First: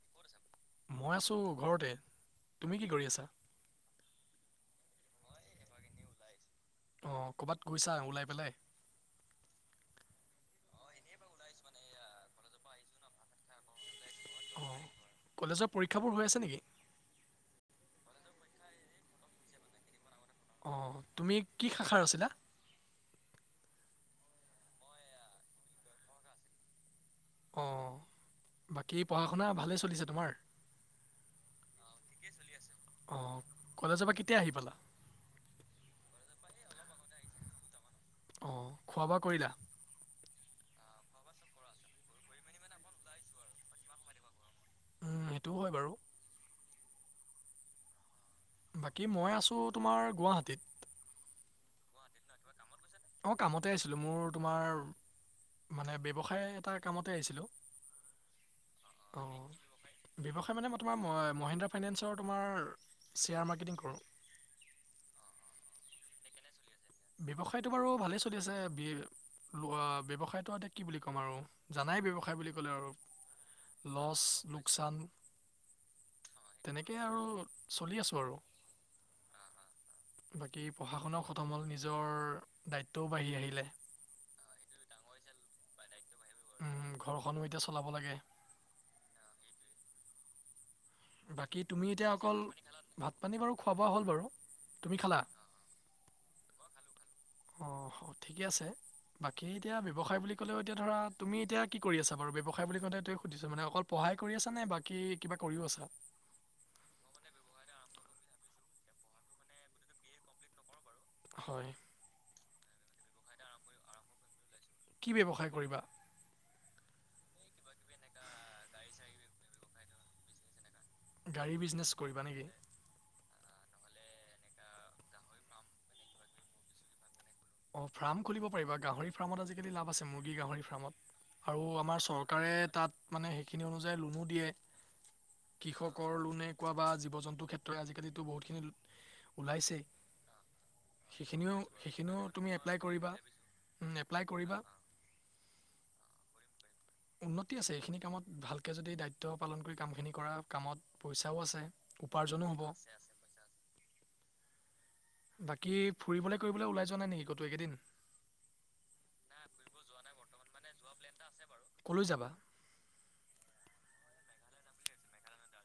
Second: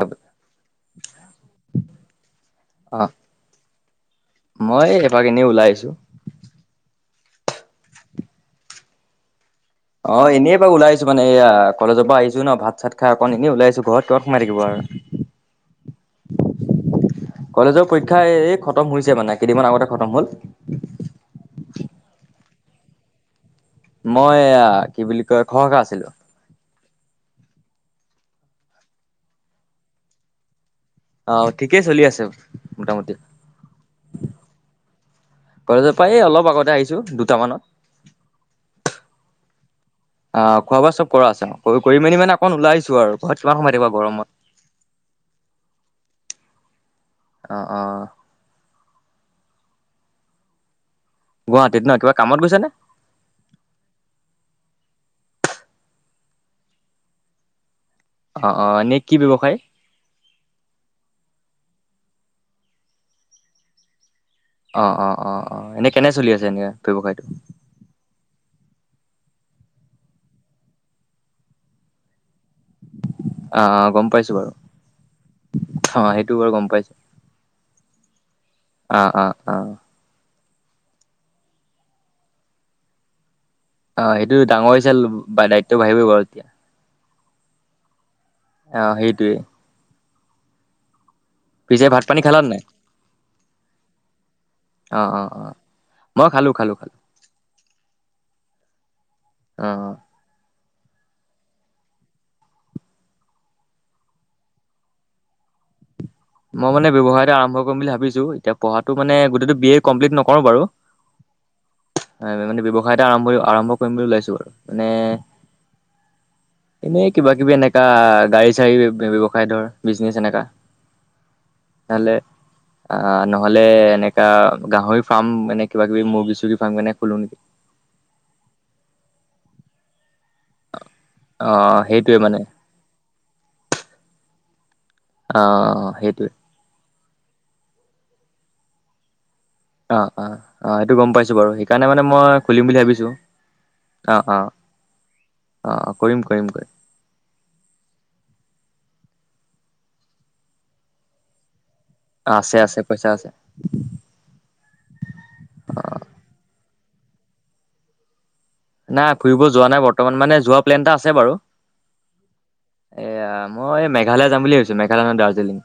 অ মই আছো ঘৰতে তুমি কি কৰি আছা? মই এবাৰ এনেই ওলাই আহিছোঁ অ ক'ৰবাত গৈছা ওলাই পেলাই অ এনেই বাৰ ওলাই আছো মানে এয়া কলেজৰ পৰা আহিছো ন ভাত চাত খাই অকণ এনেই ওলাই আছো ঘৰত কিমান সোমাই থাকিব আৰু অঁ কলেজৰ পৰীক্ষাবোৰ হৈ আছে নেকি? কলেজৰ পৰীক্ষা এই খতম হৈছে মানে কেইদিনমান আগতে খতম হল। অঁ তুমি কি শাখাৰ আছিলা? মই এ কি বুলি কয় খৰ খা আছিলো। অঁ বাকী পঢ়া শুনা ভালেই চলিছে তোমাৰ? অ ঠিকেই চলি আছে। মোটামুটি অ কলেজৰ পৰা কেতিয়া আহি পালা? কজৰ পৰা এই অলপ আগতে আহিছো দুটামানত। অঁ খোৱা বোৱা কৰিলা? অ খোৱা বোৱা চব কৰা আছে অ কৰি মেলি মানে অকণ ওলাইিছো আৰু ঘৰত কিমান সময় থাকিব গৰমত। সেইটোও হয় বাৰু। অ অ। বাকী মই আছোঁ তোমাৰ গুৱাহাটীত। গুৱাহাটত নহ কিবা কামত গৈছেনে? অঁ কামতে আহিছিলোঁ মোৰ তোমাৰ মানে ব্যৱসায় এটা কামতে আহিছিলোঁ। অ', অ, নে কি অঁ ব্যৱসায়? ব্যৱসায় মানে মই তোমাৰ মহিন্দ্ৰা ফাইনেন্সৰ তোমাৰ শ্বেয়াৰ মাৰ্কেটিং কৰো। অ', অ, অ, অ, এনেই কেনে চলি আছে। এনে ব্যৱসায়টো টো বাৰু ভালে চলি আছে। বি ব্যৱসায়তো এতে কি বুলি ক'ম আৰু জানাই ব্যয়ৱসায় বুলি ক'লে আৰু অ অ গম লছ পাইছো বাৰু লোকচান অ সেইটো বাৰু গম পাইছো তেনেকেই আৰু চলি আছো আৰু অ', অ, অ। বাকী প্ৰশাসন খতম হ'ল নিজৰ দায়িত্বও বাঢ়ি আহিলে। অ', সেইটো ডাঙৰ হৈ হৈছে। দায়িত্ব বাঢ়িবই বাৰু এতিয়া ঘৰখনো এতিয়া চলাব লাগে। অ', সেইটয়ে। বাকী তুমি পিছে ভাত এতিয়া পানী খালা অকল নাই ভাত পানী বাৰু খোৱা বোৱা হ'ল বাৰু। অ তুমি অ খালা? অ মই খালো, খালো, খালো। অ', ঠিকে আছে। বাকী অ এতিয়া ব্যৱসায় বুলি ক'লেও এতিয়া ধৰা তুমি এতিয়া কি কৰি আছা বাৰু? ব্যৱসায় বুলি কওঁ তোৱ সুধিছো মানে অকল পঢ়ায় কৰি আছ নে বাকী কিবা কৰিও আছা। মই মানে ব্যৱসায় এটা আৰম্ভ কৰিম বুলি ভাবিছোঁ। এতিয়া পঢ়াটো মানে গোটেইটো বি এ কমপ্লিট নকৰোঁ বাৰু। হয়। [unintelligible] মানে ব্যৱসায় এটা আৰাম্ভণি আৰাম্ভ কৰিম বুলি ওলাইছো। নে কি ব্যৱসায় কৰিবা এনেই কিবা কিবি এনেকা গাড়ী চাড়ী ব্যৱ ব্যৱসায় ধৰ বিজনেচ এনেকা গাড়ী বিজ ভালে অ', নহ'লে এনেকা গাহৰি ফাৰ্ম মানে কিবা কিবি মুৰ্গী চুৰ্গী ফাৰ্ম কেনে খোলোঁ নেকি? অ', ফাৰ্ম খুলিব পাৰিবা। গাহৰি ফাৰ্মত আজিকালি লাভ আছে। মুৰ্গী, গাহৰি ফাৰ্মত। অ আৰু আমাৰ সেইটোৱে মানে চৰকাৰে তাত মানে সেইখিনি অনুযায়ী লোনো দিয়ে। অ কৃষকৰ সেইটো লোনে কোৱা বা জীৱ জন্তুৰ ক্ষেত্ৰত আজিকালিতো বহুতখিনি লো ওলাইছেই। অ অ অ সেইটো গম পাইছো বাৰু সেইখিনিও সেইকাৰণে মানে সেইখিনিও মই তুমি খুলিম বুলি এপ্লাই ভাবিছো কৰিবা। উম, অ এপ্লাই অ কৰিবা। অ অ কৰিম কৰিম কৰিম উন্নতি আছে। এইখিনি কামত ভালকে যদি দায়িত্ব পালন কৰি কামখিনি কৰা কামত পইচাও আছে। উপাৰ্জনো আছে হ'ব। আছে পইচা আছে বাকী ফুৰিবলে কৰিবলে ওলাই যোৱা নাই নেকি কতো এইকেইদিন? নাই ফুৰিব যোৱা নাই বৰ্তমান মানে যোৱা প্লেনটা আছে বাৰু। কলৈ যাবা এয়া মই এই মেঘালয় যাম বুলি ভাবিছোঁ মেঘালয় নহয় দাৰ্জিলিং।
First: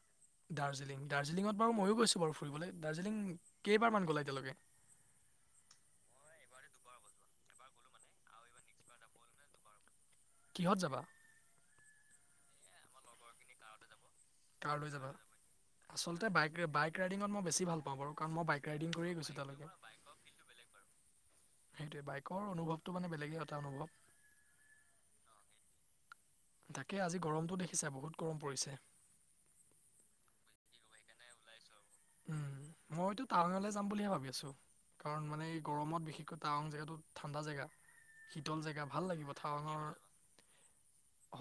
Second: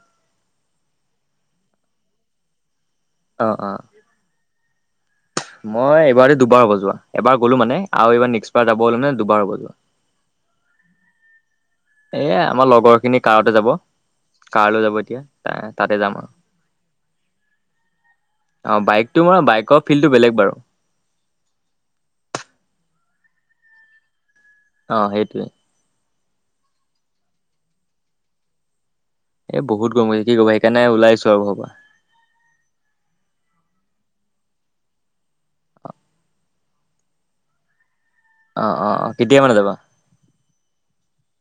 দাৰ্জিলিং দাৰ্জিলিঙত বাৰু ময়ো গৈছোঁ বাৰু ফুৰিবলে। দাৰ্জিলিং অ অ কেইবাৰমান গলা এতিয়ালৈকে? মই এইবাৰৰ সতি দুবাৰ হ'ব যোৱা। এবাৰ গ'লো মানে আৰু এইবাৰ নেক্সট বাৰ যাব হ'লে মানে দুবাৰ হ'ব যোৱা। কিহত যাবা? এ, আমাৰ লগৰ খিনি কাৰতে যাব। কাৰ লৈ যাবা। তাতে যাম আৰু আচলতে বাইক ৰাই বাইক ৰাইডিঙত মই বেছি ভাল পাওঁ বাৰু, কাৰণ মই বাইক অ ৰাইডিং বাইকটো কৰিয়ে মই গৈছোঁ তালৈকে। বাইকৰ ফিল্ডটো বেলেগ বাৰু সেইটোৱে বাইকৰ অনুভৱটো মানে বেলেগে এটা অনুভৱ। অ', সেইটোৱে। তাকে আজি গৰমটো দেখিছা বহুত গৰম পৰিছে। এ, বহুত গৰম অ'এ কি কৰিবা সেইকাৰণে ওলাই আহিছোঁ আৰু ঘৰৰ পৰা। উম, মইতো টাৱাঙলে যাম বুলিহে ভাবি আছোঁ। কাৰণ মানে এই গৰমত বিশেষকৈ টাৱাং জেগাটো ঠাণ্ডা জেগা শীতল অ জেগা অ অ ভাল লাগিব। কেতিয়া মানে যাবা ঠাৱাঙৰ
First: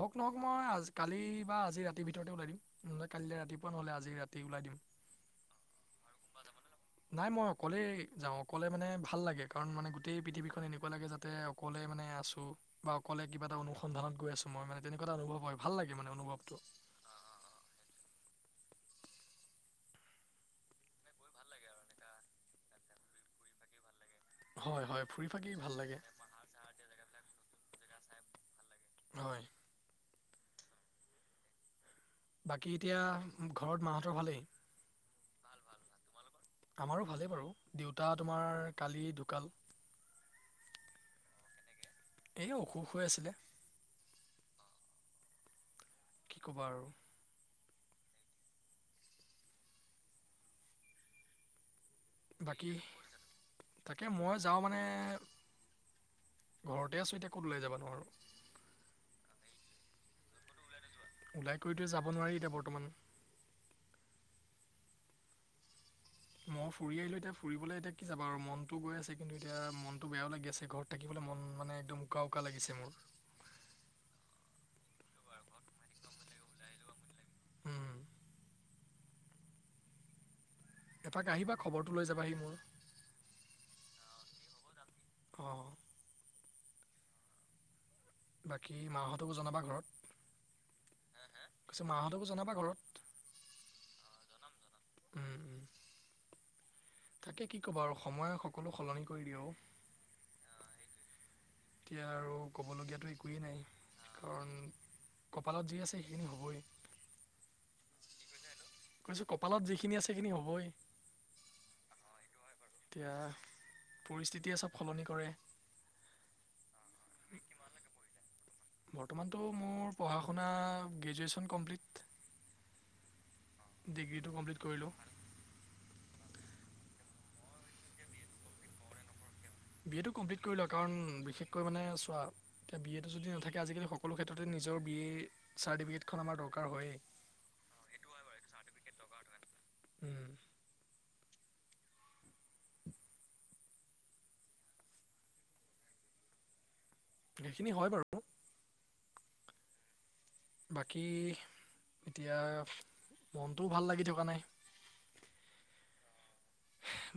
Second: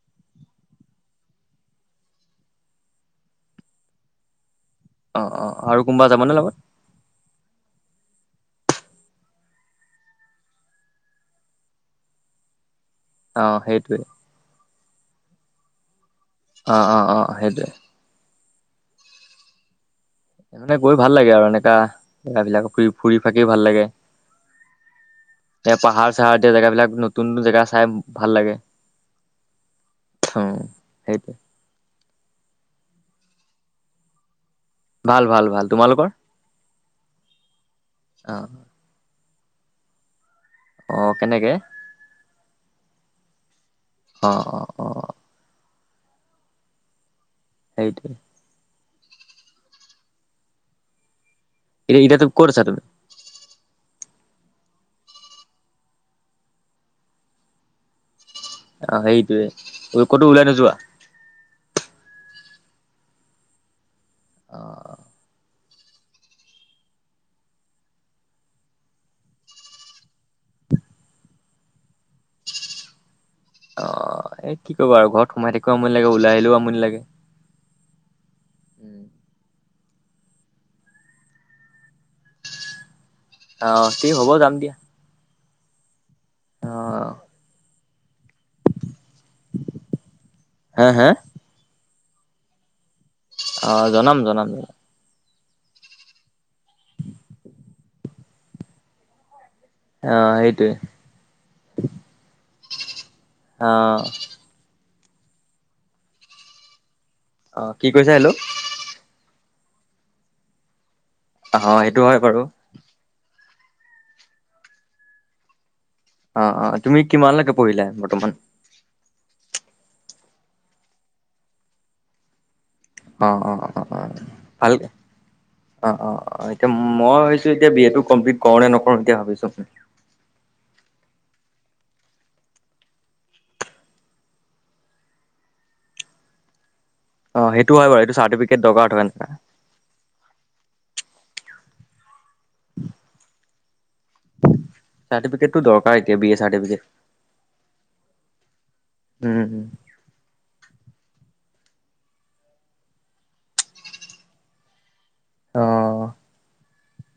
হওঁক নহওঁক মই আজ কালি বা আজি ৰাতিৰ ভিতৰতে ওলাই দিম। নহ'লে কাইলে ৰাতিপুৱা নহ'লে আজি ৰাতি ওলাই দিম। অ', অ', আৰু কোনবা যাব নে লগত? নাই মই অকলেই যাওঁ, অকলে মানে ভাল লাগে কাৰণ মানে গোট গোটেই পৃথিৱীখন এনেকুৱা লাগে যাতে অকলে মানে আছোঁ বা অকলে অ কিবা এটা সেইটোৱে অনুসন্ধানত গৈ আছোঁ মই মানে তেনেকুৱা এটা অনুভৱ হয় ভাল লাগে মানে অনুভৱটো। অ' অ' অ', সেটোৱে। [unintelligible] গৈ ভাল লাগে আৰু এনেকা জেগাবিলাক ফুৰি ফুৰি ফাঁকি ভাল লাগে। হয় হয় ফুৰি ফাকি ভাল [unintelligible] লাগে পাহাৰ চাহাৰ এতিয়া জেগাবিলাক নতুন নতুন জেগা চাই ভাল লাগে। হয়। অ', সেইটোৱে। বাকী এতিয়া ঘৰত মাহঁতৰ ভালেই? ভাল ভাল ভাল। তোমালোকৰ? আমাৰোঁ ভালেই বাৰু। দেউতা অ তোমাৰ কালি ঢুকাল। অ', কেনেকে? এই অসুখ হৈ আছিলে। অ', অ'। কি ক'বা আৰু। সেইটোৱে। এ, এতিয়াতো। ক'ত আছা বাকী। তুমি তাকে মই যাওঁ মানে ঘৰতে আছোঁ এতিয়া ক'ত ওলাই যাবা নো আৰু। অ', সেইটয়ে ক'তো ওলাই। নোযোৱা ওলাই কৰিটো যাব নোৱাৰি এতিয়া বৰ্তমান। অ'। মই ফুৰি আহিলোঁ এতিয়া ফুৰিবলৈ এতিয়া কি যাবা আৰু মনতটো গৈ আছে, কিন্তু এতিয়া মনটো বেয়াও লাগি আছে ঘৰত। থাকিবলৈ মন মানে একদম উকা, উকা লাগিছে মোৰ। অ', এই কি কৰিবা আৰু ঘৰত সোমাই থাকিবও আমনি লাগে ওলাই আহিলেও আমনি লাগে। উম উম। এপাক আহিবা খবৰটো লৈ যাবাহি মোৰ। অ', থিক হ'ব যাম দিয়া। অ'। অ'। বাকী মাহঁতকো জনাবা ঘৰত, হা হা কৈছোঁ মাহঁতকো জনাবা ঘৰত। অ', জনাম, জনাম। উম, উম। তাকে কি ক'ব আৰু সময় সকলো সলনি কৰি দিয়ে অ'। অ', সেইটোৱে। এতিয়া আৰু ক'বলগীয়াতো একোৱেই নাই অ কাৰণ। কপালত যি আছে সেইখিনি হ'বই। অ', কি কৈছা হেল্ল'। কৈছোঁ কপালত যিখিনি আছে সেইখিনি হ'বই। অ', সেইটো হয় বাৰু। এতিয়া পৰিস্থিতিয়ে চব সলনি কৰে। অ', অ'তুমি কিমানলৈকে পঢ়িলা বৰ্তমান। বৰ্তমানটো মোৰ পঢ়া শুনা গ্ৰেজুৱেশ্যন কমপ্লিট। অ', অ'। অ ডিগ্ৰীটো কমপ্লিট ভাল কৰিলোঁ। অ', অ', অ'এতিয়া মই ভাবিছোঁ এতিয়া বি এ টো কমপ্লিট কৰো নে নকৰোঁ এতিয়া ভাবিছোঁ। বি এটো কমপ্লিট কৰি লোৱা কাৰণ বিশেষকৈ মানে চোৱা। এতিয়া বি এটো যদি নাথাকে আজিকালি সকলো ক্ষেত্ৰতে নিজৰ বি এ চাৰ্টিফিকেটখন আমাৰ দৰকাৰ হয়েই। অ', সেইটো হয় বাৰু এইটো চাৰটফিকট দৰকাৰ হয়। উম। [inaudible] চাৰ্টিফিকেটটো দৰকাৰ এতিয়া বি এ চাৰ্টিফিকেট। সেইখিনি হয় বাৰু। উম। বাকী এতিয়া মনটোও ভাল লাগি থকা নাই। অ'।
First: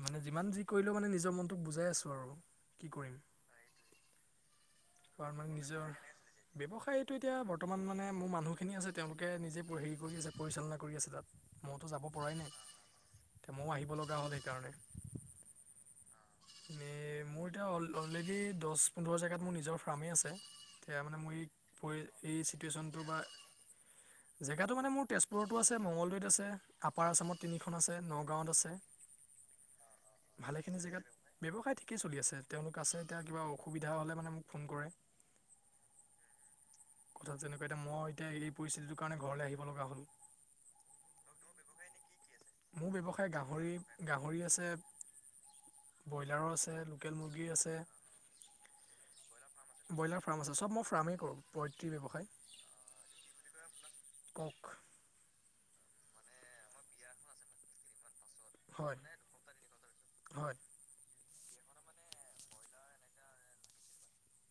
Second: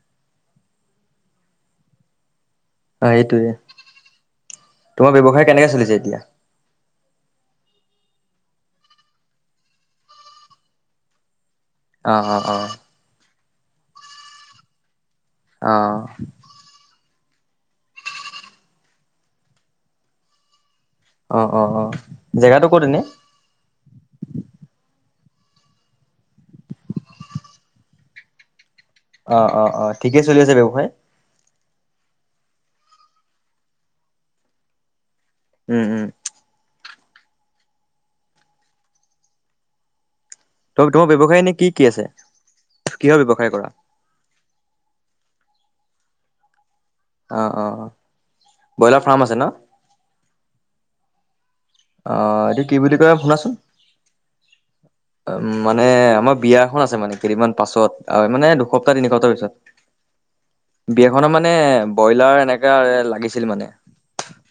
মানে যিমান যি কৰিলেও মানে নিজৰ মনটোক বুজাই আছোঁ আৰু। কি অ', কৰিম এইটোৱেই তোমাৰ কাৰণ ব্যৱসায় মানে কেনেকে নিজৰ চলিছে এতিয়া? ব্যৱসায়টো এতিয়া বৰ্তমান মানে মোৰ মানুহখিনি আছে, তেওঁলোকে নিজে হেৰি কৰি আছে পৰিচালনা কৰি আছে তাত। মইতো যাব অ অ পৰাই অ নাই এতিয়া ময়ো আহিব লগা হ'ল সেইকাৰণে। অ'। এনে মোৰ এতিয়া অলৰেডি দহ পোন্ধৰ জেগাত মোৰ নিজৰ ফাৰ্মেই আছে। তে মানে মোৰ অ এই অ অ পৰি এই জেগাটো ক'ত এনে চিটুৱেশ্যনটো বা। জেগাটো মানে মোৰ তেজপুৰতো আছে, মঙগলদৈত আছে। আপাৰ আছামত তিনিখন আছে নগাঁৱত আছে। অ', অ', অ' ঠিকে চলি আছে ভালেখিনি ব্যৱসায়? জেগাত ব্যৱসায় ঠিকেই চলি আছে। তেওঁলোক আছে, এতিয়া কিবা অসুবিধা হ'লে মানে মোক ফোন কৰে। উম, উম। কথাটো তেনেকুৱা, এতিয়া মই এতিয়া এই পৰিস্থিতিটোৰ কাৰণে ঘৰলৈ আহিব লগা হ'ল। ত তোমাৰ ব্যৱসায় এনে কি কি আছে? মোৰ কিহৰ ব্যৱসায় গাহৰি কৰা? গাহৰি আছে, ব্ৰইলাৰো আছে। লু অ', অ', অ'। ব্ৰইলাৰ ফাৰ্ম আছে ন'? ব্ৰইলাৰ ফাৰ্ম আছে, চব মই ফ্ৰামেই কৰোঁ। পয়ত্ৰী ব্যৱসায় অ' এইটো কি বুলি কয় শুনাচোন, কক উম। মানে আমাৰ বিয়া খন আছে মানে কেইদিনমান পাছত, আ-মানে দুসপ্তাহ হয় তিনি সপ্তাহ পাছত। সপ্তাহ পিছত হয় বিয়াখনৰ মানে ব্ৰইলাৰ এনেকা-এ লাগিছিল মানে।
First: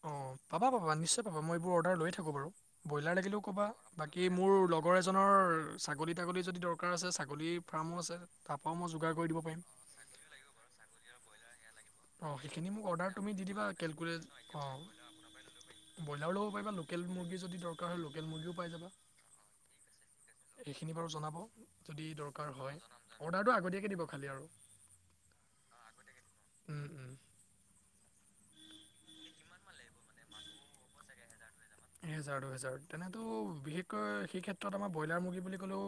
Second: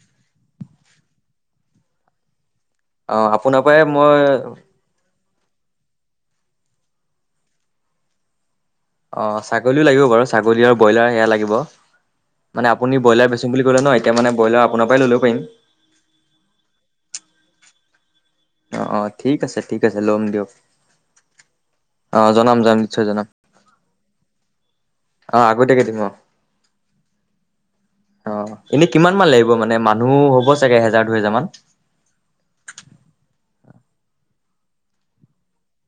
অ' পাবা, পাবা, নিশ্চয় পাবা। মই এইবোৰ অৰ্ডাৰ লৈ থাকো বাৰু। ব্ৰইলাৰ অ লাগিলেও আপোনাৰ ক'বা, পৰাই মই বাকী মোৰ লগ আগৰ এজনৰ ছাগলী-তাগলী যদি দৰকাৰ আছে, ছাগলীৰ ফাৰ্মো আছে। তাপাও মই যোগা অ' ছাগলীও লাগিব বাৰু, ছাগলী আৰু ব্ৰইলাৰ সেয়া লাগিব। অঁ মানে সেইখিনি মোক আপুনি অৰ্ডাৰ বইলাৰ তুমি দি বেচিম দিবা বুলি ক'লে ন', এতিয়া কেলকুলেট মানে বইলাৰ অঁ আপোনাৰ পৰাই ল'ব পাৰিম। ব্ৰইলাৰো ল'ব পাৰিবা, লোকেল মুৰ্গী যদি দৰকাৰ হয় লোকেল মুৰ্গীও পাই অ যাবা। অ ঠিক আছে ঠিক আছে ল'ম দিয়ক এইখিনি বাৰু জনাব, যদি অ দৰকাৰ জনাম জনাম হয়। নিশ্চয় জনাম অৰ্ডাৰটো আগতীয়াকে দিব খালী আৰু। অ', আগতিয়াকে দিম অ'। উম, উম। অ'। এনেই কিমান মান লাগিব? মানে মানুহ হ'ব চাগে এহেজাৰ দুহেজাৰ মান। এহেজাৰ দুহেজাৰ, তেনেতো বিশেষকৈ সেই ক্ষেত্ৰত আমাৰ ব্ৰইলাৰ মুৰ্গী বুলি ক'লেও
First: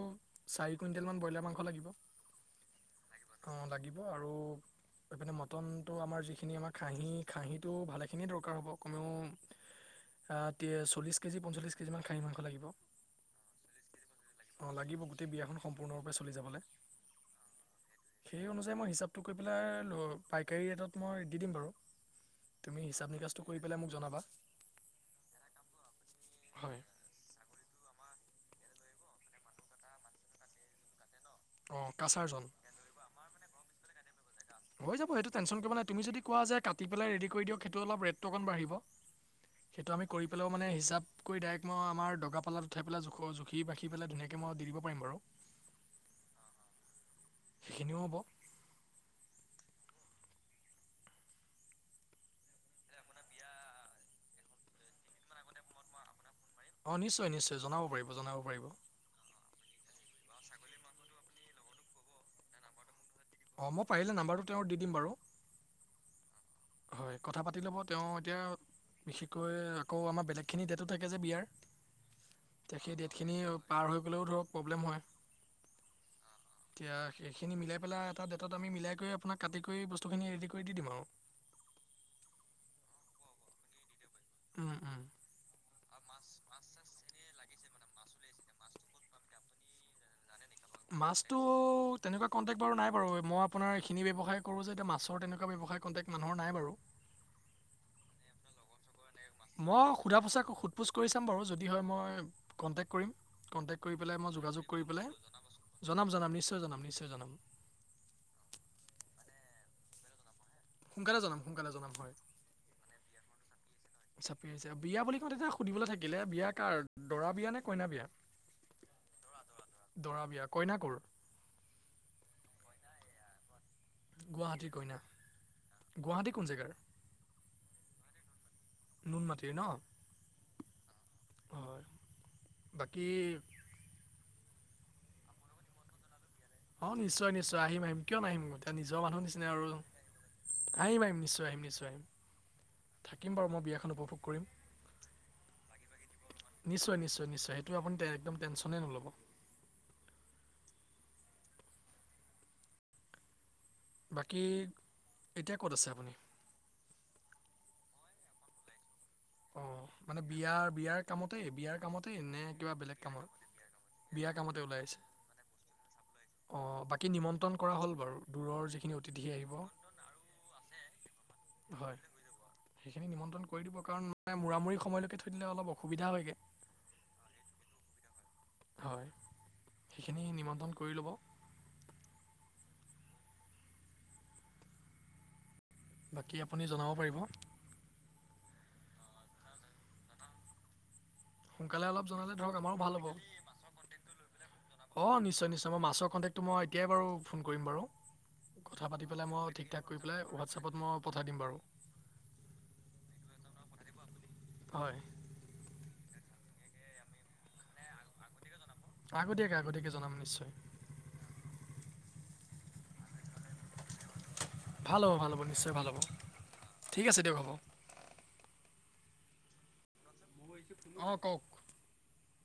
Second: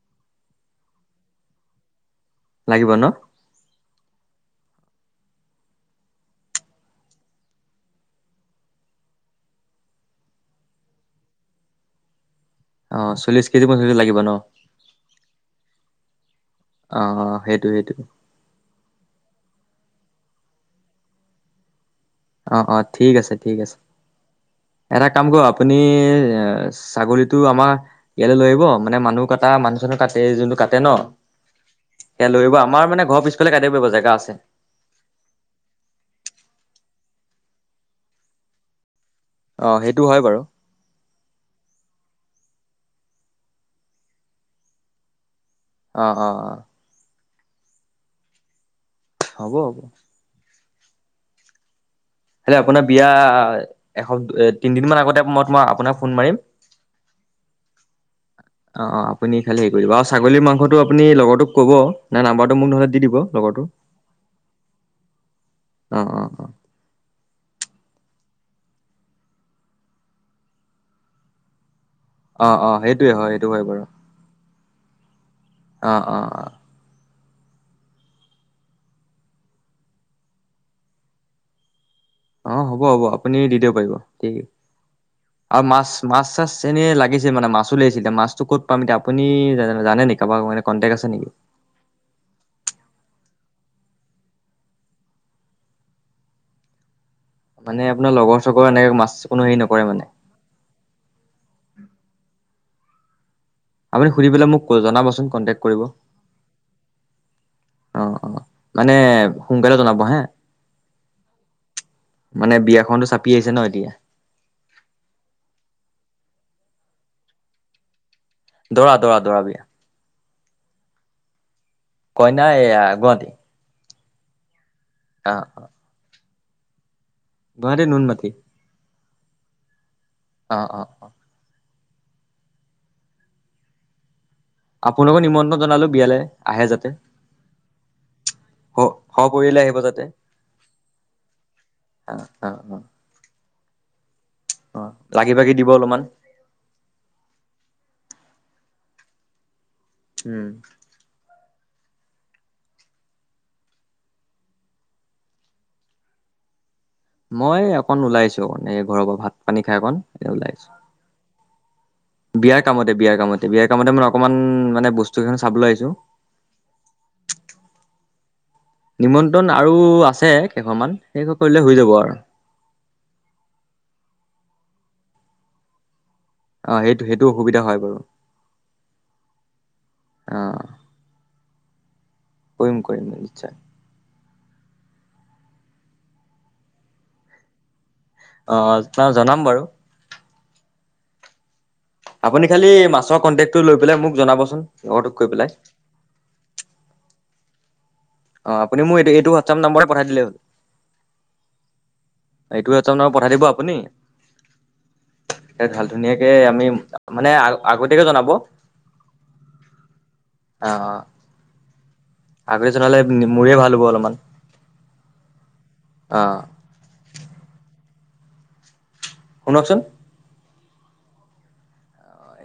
চাৰি কুইণ্টেল মান ব্ৰইলাৰ মাংস লাগিব। লাগিব ন'? অ' লাগিব আৰু এইপিনে মটনটো আমাৰ যিখিনি আমাৰ খাঁহী খাঁহীটো ভালে খিনিয়ে দৰকাৰ হ'ব, কমেও আ, তিয়ে চল্লিছ কেজি, পঞ্চল্লিছ কেজিমান খাঁহী মাংস লাগিব। অ', চল্লিছ কেজি পঞ্চলিছ লাগিব ন'? অ', লাগিব গোটেই বিয়াখন সম্পূৰ্ণৰূপে চলি যাবলে। অ', সেইটো সেইটো। সেই অনুযায়ী মই হিচাপটো কৰি পেলাই, ল-পাইকাৰী ৰেটত মই দি দিম বাৰু। অ', তুমি অ', হিচাপ ঠিক আছে, নিকাচটো ঠিক কৰি আছে। পেলাই মোক জনাবা এটা কাম কৰিব আপুনি, হয় ছাগলীত টো আমাৰ ইয়ালৈ লৈ আহিব, মানে মানুহ কাটা, মানুহ চানুহ কাটে, যোনটো কাটে ন' অঁ এ লৈ কাছাৰজন আহিব। আমাৰ মানে ঘৰ পিছফালে কাটিব পাৰিব। জেগা আছে। হৈ যাব, সেইটো টেঞ্চন কৰিব নাই। তুমি যদি কোৱা যে কাটি পেলাই ৰেডি কৰি দিয়ক, সেইটো অলপ ৰেটটো অকণ বাঢ়িব। অ', সেইটো আমি হয় কৰি বাৰু পেলাও মানে হিচাপ কৰি ডাইৰেক্ট মই আমাৰ দগা পাল্লাত উঠাই পেলাই জোখ-জোখি মাখি পেলাই ধুনীয়াকৈ মই দি দিব পাৰিম বাৰু। অ' অ' অ'। সেইখিনিও হ'ব। হ'ব হ'ব। নহ'লে আপোনাৰ বিয়া, এখন-তিনদিন মান আগত অ', নিশ্চয় নিশ্চয়। জনাব পাৰিব, জনাব পাৰিব। অ', অ', আপুনি খালী হেৰি কৰিব, আৰু ছাগলীৰ মাংসটো আপুনি লগৰটোক ক'ব। নাইবা নাম্বাৰটো মোক নহ'লে দি দিব। লগৰটোৰ। অ', মই পাৰিলে নাম্বাৰটো তেওঁৰ দি দিম বাৰু। অ', অ', অ', হয়। কথা পাতি ল'ব তেওঁ এতিয়া বিশেষকৈ আকৌ আমাৰ বেলেগখিনি ডেটো থাকে যে বিয়াৰ। অ', অ', এতিয়া সেই সেইটোৱে হয় ডেটখিনি সেইটো হয় বাৰু পাৰ হৈ গ'লেও ধৰক প্ৰব্লেম হয়। অ' অ' অ'। এতিয়া সেইখিনি মিলাই পেলাই এটা ডেটত আমি মিলাই কৰি, আপোনাক কাটি কৰি, বস্তুখিনি ৰেডি কৰি দি দিম আৰু। অ', হ'ব হ'ব। আপুনি দি দিব পাৰিব। ঠিক আ আ আৰু মাছ মাছ চাছ এনে লাগিছিল মানে। মাছো লাগিছিল। মাছটো ক'ত? মাছ এতিয়া আপুনি জানে নেকি? কাৰোবাৰ মানে কণ্টেক্ট আছে নেকি? মাছটো তেনেকুৱা কণ্টেকট নাই বাৰু। মই আপোনাৰ এইখিনি ব্যৱসায় কৰো যে মাছৰ তেনেকুৱা ব্যৱসায় কণ্টেক মানুহৰ নাই বাৰু। মানে আপোনাৰ লগৰ চগৰ এনেক মই সোধা পোছা সোধ পোছ কৰি চাম বাৰু যদি হয় মই কন্টেক কৰিম। কণ্টেক্ট কৰি আপুনি পেলাই সুধি মই যোগাযোগ মোক কৰি জনাবচোন পেলাই, কণ্টেক্ট কৰিব জনাম জনাম, নিশ্চয় জনাম নিশ্চয় জনাম। অ' অ' মানে সোনকালে জনাব হা। সোনকালে জনাম সোনকালে জনাম হয় মানে বিয়াখনতো চাপি আহিছে ন? এতিয়া চাপি আহিছে। বিয়া বুলি কওঁতে তেতিয়া সুধিবলৈ থাকিলে। বিয়া কাৰ, দৰা বিয়া নে কইনা বিয়া? দৰা দৰা দৰা বিয়া দৰা বিয়া। কইনা ক'ৰ? কইনা এইয়া গুৱাহাটি। গুৱাহাটীৰ কইনা। অ' অ'। গুৱাহাটীৰ কোন জেগাৰ। গুৱাহাটী, নুনমাতি। নুনমাটিৰ ন? অ' অ'। হয়। বাকী আপোনাকো নিমন্ত্ৰণ জনালো বিয়ালৈ। আহে যাতে অ' নিশ্চয় নিশ্চয়। আহিম আহিম, কিয় নাহিম? এতিয়া স নিজৰ মানুহ নিচিনা সপৰিয়ালে আৰু। আহিব যাতে আহিম আহিম। নিশ্চয় আহিম নিশ্চয় আহিম। অ অ অ থাকিম বাৰু মই বিয়াখন উপভোগ কৰিম। অ' লাগি ভাগি দিব অলপমান। নিশ্চয়, নিশ্চয়, নিশ্চয়। সেইটো আপুনি একদম টেনচনেই নল'ব। উম। বাকী এতিয়া ক'ত আছে আপুনি? মই অকন ওলাইছো মানে, ঘৰৰ পৰা ভাত পানী খাই অ' অকণ মানে এ ওলাই বিয়া আহিছো। বিয়াৰ কামতেই বিয়াৰ কামতেই নে বিয়াৰ কিবা কামতে বেলেগ বিয়াৰ কামত? কামতে বিয়াৰ কামতে মানে। বিয়াৰ অকণমান মানে বস্তু কেই খিনি চাবলৈ আহিছো। অ' বাকী নিমন্ত্ৰণ কৰা হ'ল বাৰু। দূৰৰ যি নিমন্ত্ৰণ আৰু আছে কেইঘৰমান। সেই ঘৰ কৰিলে হৈ যাব হয় আৰু। সেইখিনি নিমন্ত্ৰণ কৰি দিব কাৰণ, মানে মূৰামূৰি সময়লৈকে থৈ দিলে অলপ অসুবিধা হয়গৈ। অ সেইটো সেইটো অসুবিধা হয় বাৰু হয় সেইখিনি অ নিমন্ত্ৰণ কৰি ল'ব কৰিম কৰিম নিশ্চয় বাকী আপুনি জনাব পাৰিব অ ত জনাম বাৰু সোনকালে অলপ জনালে আপুনি ধৰক খালি আমাৰো ভাল হব মাছৰ বাৰু, কণ্টেক্টটো লৈ পেলাই মোক জনাবচোন অ লগৰটোক কৈ পেলাই নিশ্চয় নিশ্চয় মই মাছৰ কণ্টেক মই এতিয়াই ফোন কৰিম বাৰু অ আপুনি কথা মোক এইটো পাতি এইটো পেলাই মই হোৱাটছআপ থিক নাম্বাৰতে থাক কৰি পঠাই দিলেই হ'ল পেলাই তাপত মই পঠাই দিম বাৰু এইটো এজনক পঠাই দিব আপুনি হয় ভাল ধুনীয়াকে আমি মানে আগতীয়াকে জনাব অ আগতীয়াকৈ আগতীয়াকৈ জনাম নিশ্চয় অ আগতে জনালে মোৰেই ভাল হ'ব অলপমান ভাল হ' ভাল হ' নিশ্চয় ভাল হব অ ঠিক আছে দিয়ক হ'ব শুনকচোন অ কোক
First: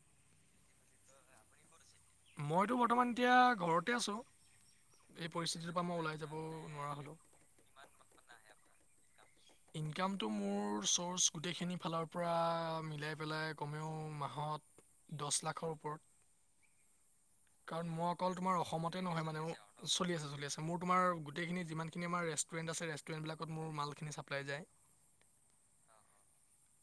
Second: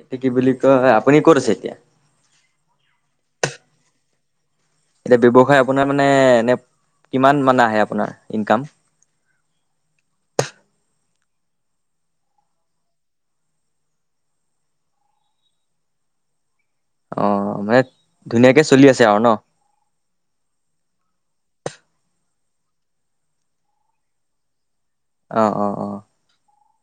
এতি কি বুলি কয় আপুনি ক'ত আছে এতিয়া মইতো বৰ্তমান এতিয়া ঘৰতে আছোঁ এতিয়া এই ব্যৱসায় পৰিস্থিতিটোৰ পৰা আপোনাৰ মই মানে ওলাই যাব এনেই নোৱাৰা হ'লোঁ। কিমান মানে আহে আপোনাৰ ইনকাম ইনকামটো মোৰ চ'ৰ্চ গোটেইখিনি ফালৰ পৰা মিলাই পেলাই কমেও মাহত দহ লাখৰ ওপৰত অ' মানে কাৰণ মই অকল তোমাৰ ধুনীয়াকে চলি অসমতে আছে আৰু নহয় ন? মানে চলি আছে চলিছে মোৰ তোমাৰোেইখিনিখিনি আম ৰেষ্টুৰেণ্টছে ৰেষ্টুৰেণ্টবিলাকত মালখিনি চাব পাই যায় অ অ অ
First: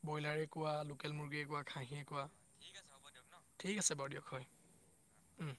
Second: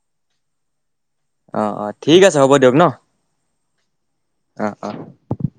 ব্ৰইলাৰে কোৱা লোকেল মুৰ্গীয়ে কোৱা অ' অ' ঘহীয়েে ঠিক কোৱা হ'ব ঠিক দিয়ক ন? আছে হ'ব দিয়ক ন ঠিক আছে বাৰু দিয়ক অ' অ'। হয়